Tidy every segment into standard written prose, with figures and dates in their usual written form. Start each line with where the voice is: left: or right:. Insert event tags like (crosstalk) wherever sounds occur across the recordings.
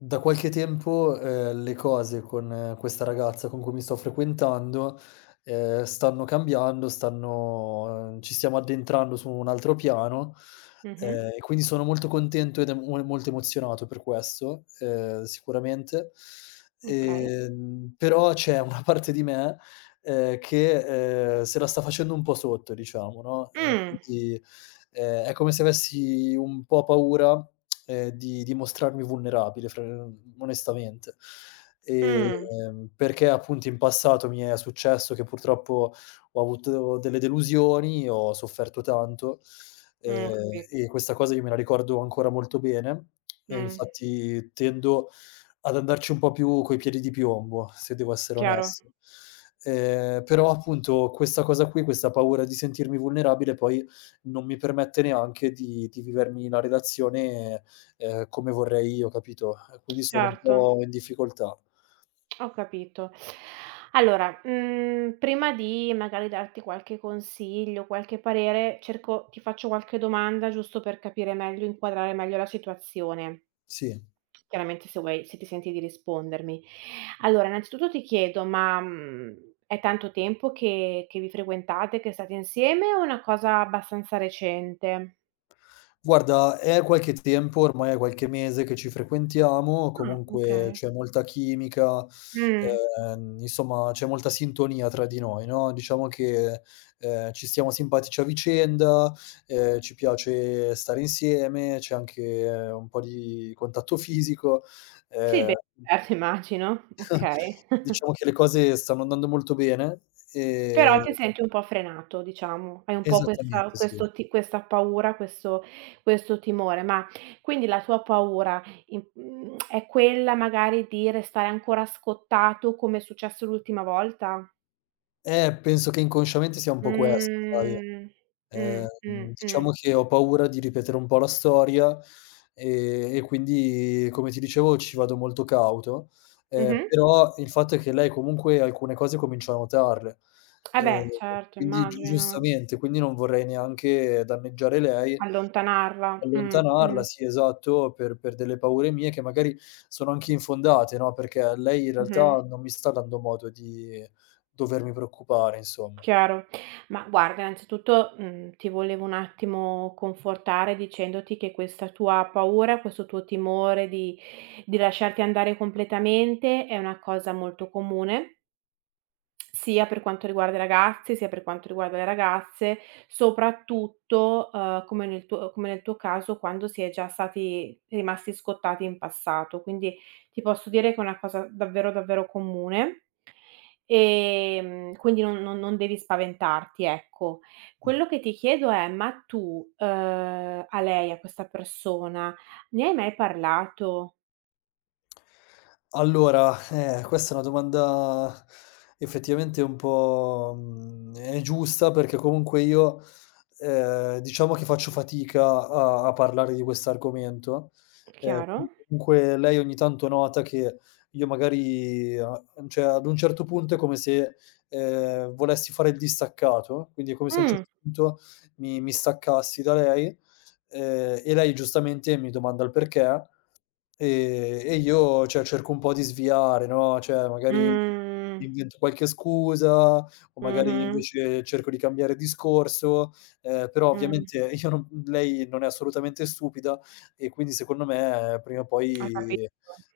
left: Da qualche tempo, le cose con questa ragazza con cui mi sto frequentando stanno cambiando, stanno ci stiamo addentrando su un altro piano,
right: Mh-mh,
left: e quindi sono molto contento ed em- mo molto emozionato per questo, sicuramente.
right: okay.
left: Però c'è una parte di me che, se la sta facendo un po' sotto, diciamo, no,
right: Mh,
left: quindi, è come se avessi un po' paura, di mostrarmi vulnerabile, fra onestamente. E,
right: mh,
left: Perché appunto in passato mi è successo che purtroppo ho avuto delle delusioni, ho sofferto tanto,
right: ho capi
left: e questa cosa io me la ricordo ancora molto bene. E
right: mh,
left: infatti tendo ad andarci un po' più coi piedi di piombo, se devo essere
right: chiaro.
left: onesto. Però appunto questa cosa qui, questa paura di sentirmi vulnerabile poi non mi permette neanche di vivermi la relazione, come vorrei io, capito? Quindi sono un
right: Certo,
left: po' in difficoltà.
right: ho capito. Allora, prima di magari darti qualche consiglio, qualche parere, cerco ti faccio qualche domanda giusto per capire meglio, inquadrare meglio la situazione.
left: Sì.
right: Chiaramente se vuoi, se ti senti di rispondermi. Allora, innanzitutto ti chiedo, ma, è tanto tempo che vi frequentate, che state insieme o è una cosa abbastanza recente?
left: Guarda, è qualche tempo, ormai è qualche mese che ci frequentiamo, comunque
right: Okay.
left: c'è molta chimica,
right: Mh.
left: insomma c'è molta sintonia tra di noi, no, diciamo che, ci stiamo simpatici a vicenda, ci piace stare insieme, c'è anche un po' di contatto fisico,
right: Sì,
left: ehm,
right: beh, certo immagino,
left: (laughs)
right: okay. (laughs)
left: diciamo che le cose stanno andando molto bene,
right: Però
left: ehm
right: ti senti un po' frenato diciamo, hai un po' questa
left: esattamente sì.
right: questo ti questa paura, questo timore. Ma quindi la tua paura è quella magari di restare ancora scottato come è successo l'ultima volta?
left: Penso che inconsciamente sia un po' questo, sai.
right: Mh. Mh, mh,
left: Ehm,
right: mh.
left: diciamo che ho paura di ripetere un po' la storia, e quindi, come ti dicevo, ci vado molto cauto,
right: Mh-mh.
left: però il fatto è che lei comunque alcune cose comincia a notarle,
right: Eh
left: ehm,
right: beh, certo
left: quindi
right: immagino.
left: giustamente, quindi non vorrei neanche danneggiare lei,
right: Allontanarla.
left: allontanarla, sì esatto, per delle paure mie che magari sono anche infondate, no, perché lei in
right: Mh-mh.
left: realtà non mi sta dando modo di dovermi preoccupare, insomma.
right: Chiaro. Ma guarda, innanzitutto, ti volevo un attimo confortare dicendoti che questa tua paura, questo tuo timore di lasciarti andare completamente è una cosa molto comune sia per quanto riguarda i ragazzi, sia per quanto riguarda le ragazze, soprattutto, come nel tuo caso, quando si è già stati rimasti scottati in passato. Quindi ti posso dire che è una cosa davvero, davvero comune, quindi non devi spaventarti, ecco. Quello che ti chiedo è: ma tu, a lei, a questa persona, ne hai mai parlato?
left: Allora, questa è una domanda effettivamente un po', mhmm, è giusta perché comunque io, diciamo che faccio fatica a parlare di quest'argomento,
right: Chiaro?
left: quindi comunque lei ogni tanto nota che io magari a cioè ad un certo punto è come se, volessi fare il distaccato, quindi è come se a un
right: Mh.
left: certo punto mi staccassi da lei, e lei giustamente mi domanda il perché. Ehm, e io, cioè, cerco un po' di sviare, no, cioè magari
right: Mh.
left: invento qualche scusa o magari
right: Mh-mh.
left: invece cerco di cambiare discorso, però
right: Mh.
left: ovviamente (laughs) io non lei non è assolutamente stupida e quindi secondo me prima o
right: Ho capito.
left: poi,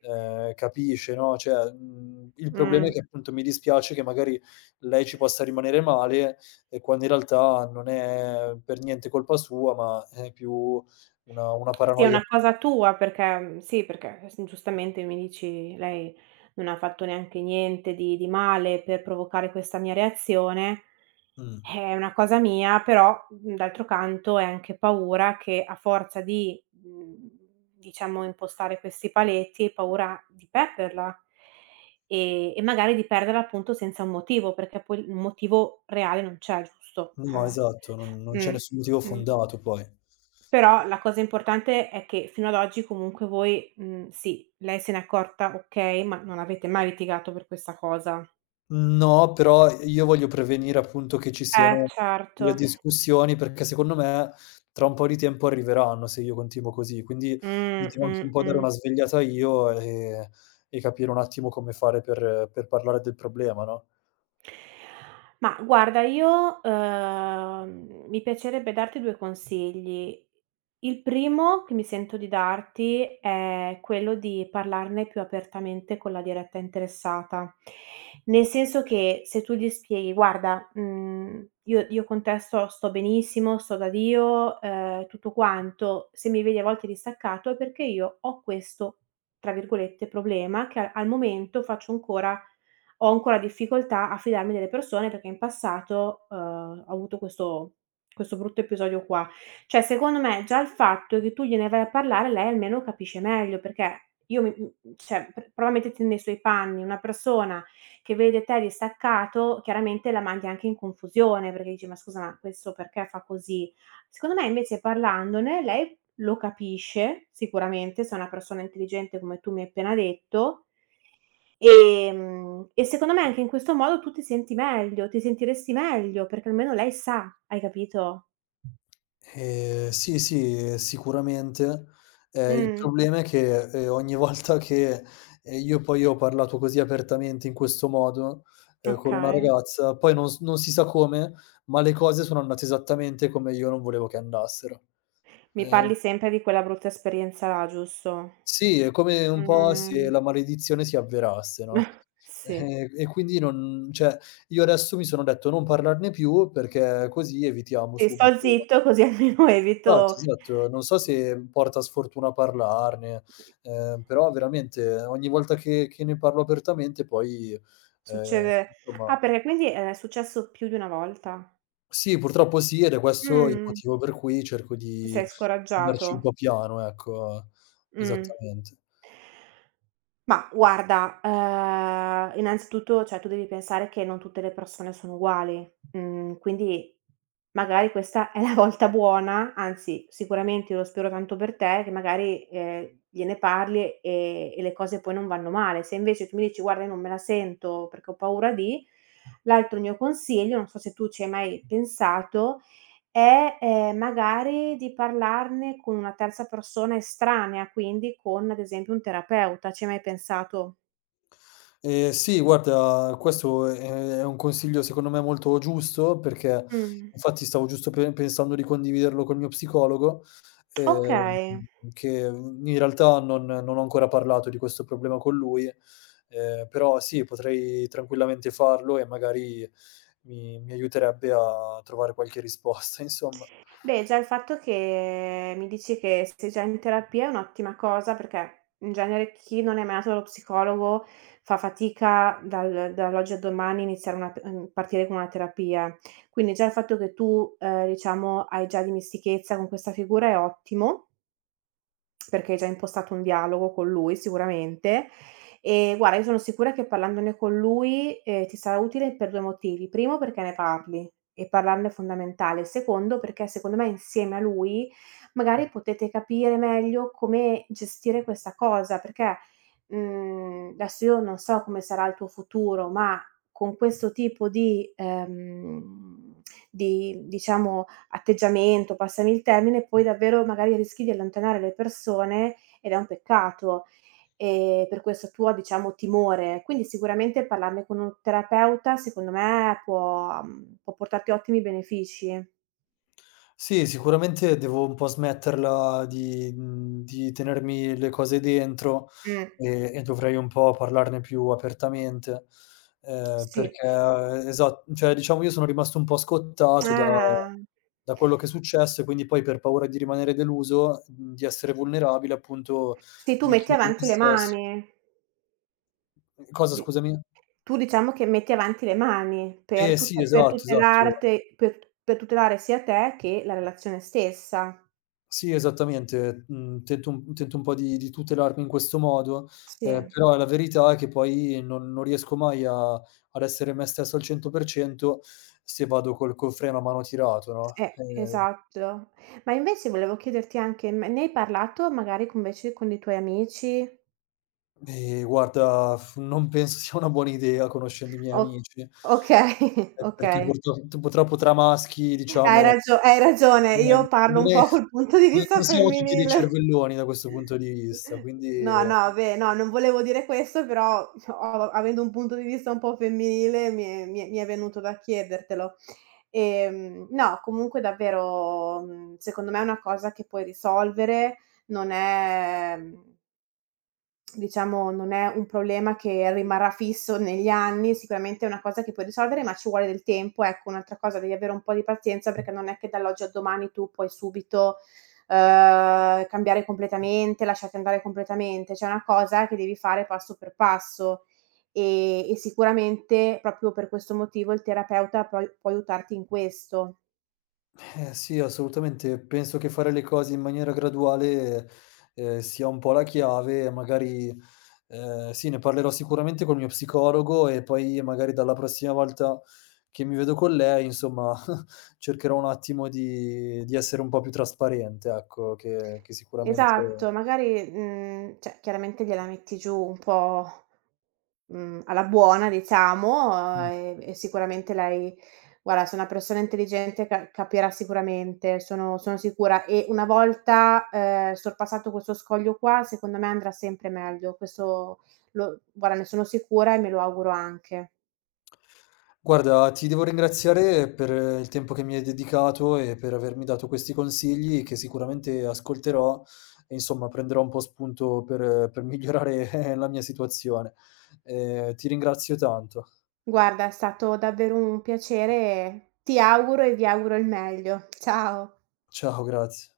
left: capisce, no, cioè, mhmm, il problema è
right: Mh.
left: che appunto mi dispiace che magari lei ci possa rimanere male e quando in realtà non è per niente colpa sua, ma è più una
right: Sì, è
left: paranoia.
right: una cosa tua perché sì, perché s giustamente mi dici: "Lei non ha fatto neanche niente di male per provocare questa mia reazione,
left: Mh.
right: è una cosa mia", però, d'altro canto è anche paura che a forza di, diciamo impostare questi paletti, hai paura di perderla. E magari di perderla appunto senza un motivo, perché poi un motivo reale non c'è, giusto?
left: No, esatto, non c'è
right: Mh,
left: nessun motivo
right: mh.
left: fondato poi.
right: Però la cosa importante è che fino ad oggi comunque voi, sì, lei se n'è accorta, okay, ma non avete mai litigato per questa cosa.
left: No, però io voglio prevenire appunto che ci
right: Eh
left: siano
right: certo.
left: delle discussioni, perché secondo me tra un po' di tempo arriveranno se io continuo così. Quindi mi
right: Mh,
left: devo anche
right: mh,
left: un po' dare
right: mh.
left: una svegliata io e capire un attimo come fare per parlare del problema, no?
right: Ma guarda io, mi piacerebbe darti due consigli. Il primo che mi sento di darti è quello di parlarne più apertamente con la diretta interessata. Nel senso che se tu gli spieghi: "Guarda, io con te sto benissimo, sto da Dio, tutto quanto. Se mi vedi a volte distaccato è perché io ho questo, tra virgolette, "problema", che a al momento faccio ancora ho ancora difficoltà a fidarmi delle persone perché in passato, ho avuto questo brutto episodio qua. Cioè, secondo me già il fatto che tu gliene vai a parlare, lei almeno capisce meglio, perché io cioè pr prova a metterti nei suoi panni, una persona che vede te distaccato chiaramente la mandi anche in confusione, perché dici: "Ma scusa, ma questo perché fa così?" Secondo me invece parlandone lei lo capisce sicuramente, se è una persona intelligente come tu mi hai appena detto. E secondo me anche in questo modo tu ti senti meglio, ti sentiresti meglio, perché almeno lei sa, hai capito?
left: Sì, sì, sicuramente. Il
right: Mh,
left: problema è che, ogni (laughs) volta che, io poi ho parlato così apertamente in questo modo, con una
right: okay.
left: ragazza, poi non si sa come, ma le cose sono andate esattamente come io non volevo che andassero.
right: Mi
left: Ehm,
right: parli sempre di quella brutta esperienza là, giusto?
left: sì, è come un po' se
right: Mh,
left: la maledizione si avverasse, no,
right: sì.
left: e quindi non cioè, io adesso mi sono detto: "Non parlarne più, perché così evitiamo
right: Sì,
left: subito."
right: sto zitto, (laughs) così almeno
left: Esatto,
right: evito.
left: esatto. Non so se porta sfortuna parlarne, però veramente ogni volta che ne parlo apertamente poi, ehm,
right: Succede.
left: insomma
right: Ah, perché quindi è successo più di una volta?
left: sì, purtroppo sì, ed è questo il
right: Mh,
left: motivo per cui cerco
right: ti
left: di
right: sei
left: andarci un
right: scoraggiato.
left: po' piano, ecco.
right: Mh.
left: Esattamente.
right: Ma guarda, innanzitutto, cioè tu devi pensare che non tutte le persone sono uguali, quindi magari questa è la (laughs) volta buona, anzi sicuramente io lo spero tanto per te, che magari, gliene parli e le cose poi non vanno male. Se invece tu mi dici: "Guarda io non me la sento perché ho paura di", l'altro mio consiglio, non so se tu ci hai mai pensato, e, magari di parlarne con una terza persona estranea, quindi con ad esempio un terapeuta. Ci hai mai pensato?
left: Sì, guarda, questo è un consiglio secondo me molto giusto, perché
right: Mh,
left: infatti stavo giusto pe pensando di condividerlo col mio psicologo, ehm,
right: okay.
left: che, mhmm, in realtà non ho ancora parlato di questo problema con lui, però sì, potrei tranquillamente farlo e magari mi aiuterebbe a trovare qualche risposta, (laughs) insomma.
right: Beh, già il fatto che mi dici che sei già in terapia è un'ottima cosa, perché in genere chi non è mai andato dallo psicologo fa fatica dal dall'oggi al domani a iniziare una p mhmm, partire con una terapia. Quindi già il fatto che tu, diciamo hai già dimestichezza con questa figura è ottimo. Perché hai già impostato un dialogo con lui sicuramente. E guarda, io sono sicura che parlandone con lui, ti sarà utile per due motivi. Primo perché ne parli e parlarne è fondamentale. Secondo perché secondo me insieme a lui magari potete capire meglio come gestire questa cosa, perché adesso io non so come sarà il tuo futuro, ma con questo tipo di diciamo atteggiamento, passami il termine, poi davvero magari rischi di allontanare le persone ed è un peccato, per questo tuo, diciamo, timore. Quindi sicuramente parlarne con un terapeuta, secondo me può può portarti ottimi benefici.
left: Sì, sicuramente devo un po' smetterla di, mhmm, di tenermi le cose dentro
right: Mh,
left: e dovrei un po' parlarne più apertamente,
right: sì.
left: perché esa cioè diciamo io sono rimasto un po' scottato da
right: Eh.
left: quello che è successo e quindi poi per paura di rimanere deluso, mhmm, di essere vulnerabile appunto
right: Sì, tu
left: mi
right: metti
left: chiudo in me
right: avanti le
left: stesso.
right: mani.
left: Cosa
right: Di
left: scusami?
right: Tu diciamo che metti avanti le mani per
left: Eh sì,
right: tute per
left: esatto, esatto.
right: tutelarti, per tutelare sia te che la relazione stessa.
left: Sì, esattamente. Mhmm, tento un po' di tutelarmi in questo modo,
right: Sì,
left: però la verità è che poi non riesco mai a ad essere me stesso al 100%, se vado col freno a mano tirato, no,
right: esatto. Ma invece volevo chiederti anche, ma ne hai parlato magari con invece con i tuoi amici?
left: e guarda, non penso (laughs) sia una buona idea conoscendo i miei
right: O
left: amici.
right: Okay, (laughs)
left: Perché
right: okay.
left: purtroppo tra maschi, diciamo,
right: Hai ragione,
left: ehm,
right: io parlo
left: non
right: un
left: è
right: po' col punto di
left: non
right: vista
left: siamo tutti dei
right: femminile.
left: cervelloni da questo punto di vista, quindi
right: No, no, vabbè, no, non volevo dire questo, però ho avendo un punto di vista un po' femminile mi è venuto da chiedertelo. No, comunque davvero, secondo me è una cosa che puoi risolvere, non è. Mhmm Diciamo non è un problema che rimarrà fisso negli anni, sicuramente è una cosa che puoi risolvere, ma ci vuole del tempo. Ecco, un'altra cosa: devi avere un po' di pazienza perché non è che dall'oggi al domani tu puoi subito, cambiare completamente, lasciarti andare completamente. Cioè, è una cosa che devi fare passo per passo, e sicuramente proprio per questo motivo il terapeuta poi può aiutarti in questo.
left: eh sì, assolutamente. Penso che fare le cose in maniera graduale, sia un po' la chiave e magari, sì, ne parlerò sicuramente col mio psicologo e poi magari dalla prossima volta che mi vedo con lei, insomma, (laughs) cercherò un attimo di essere un po' più trasparente, ecco, che sicuramente
right: Esatto, magari, cioè chiaramente gliela metti giù un po' alla buona diciamo,
left: mh.
right: e sicuramente lei guarda, se è una persona intelligente ca capirà sicuramente, sono sicura, e una volta, sorpassato questo scoglio qua, secondo me andrà sempre meglio. Questo lo guarda, ne sono sicura e me lo auguro anche.
left: Guarda, ti devo ringraziare per il tempo che mi hai dedicato e per avermi dato questi consigli che sicuramente ascolterò e insomma prenderò un po' spunto per migliorare (laughs) la mia situazione. Ti ringrazio tanto.
right: Guarda, è stato davvero un piacere e ti auguro e vi auguro il meglio. Ciao.
left: Ciao, grazie.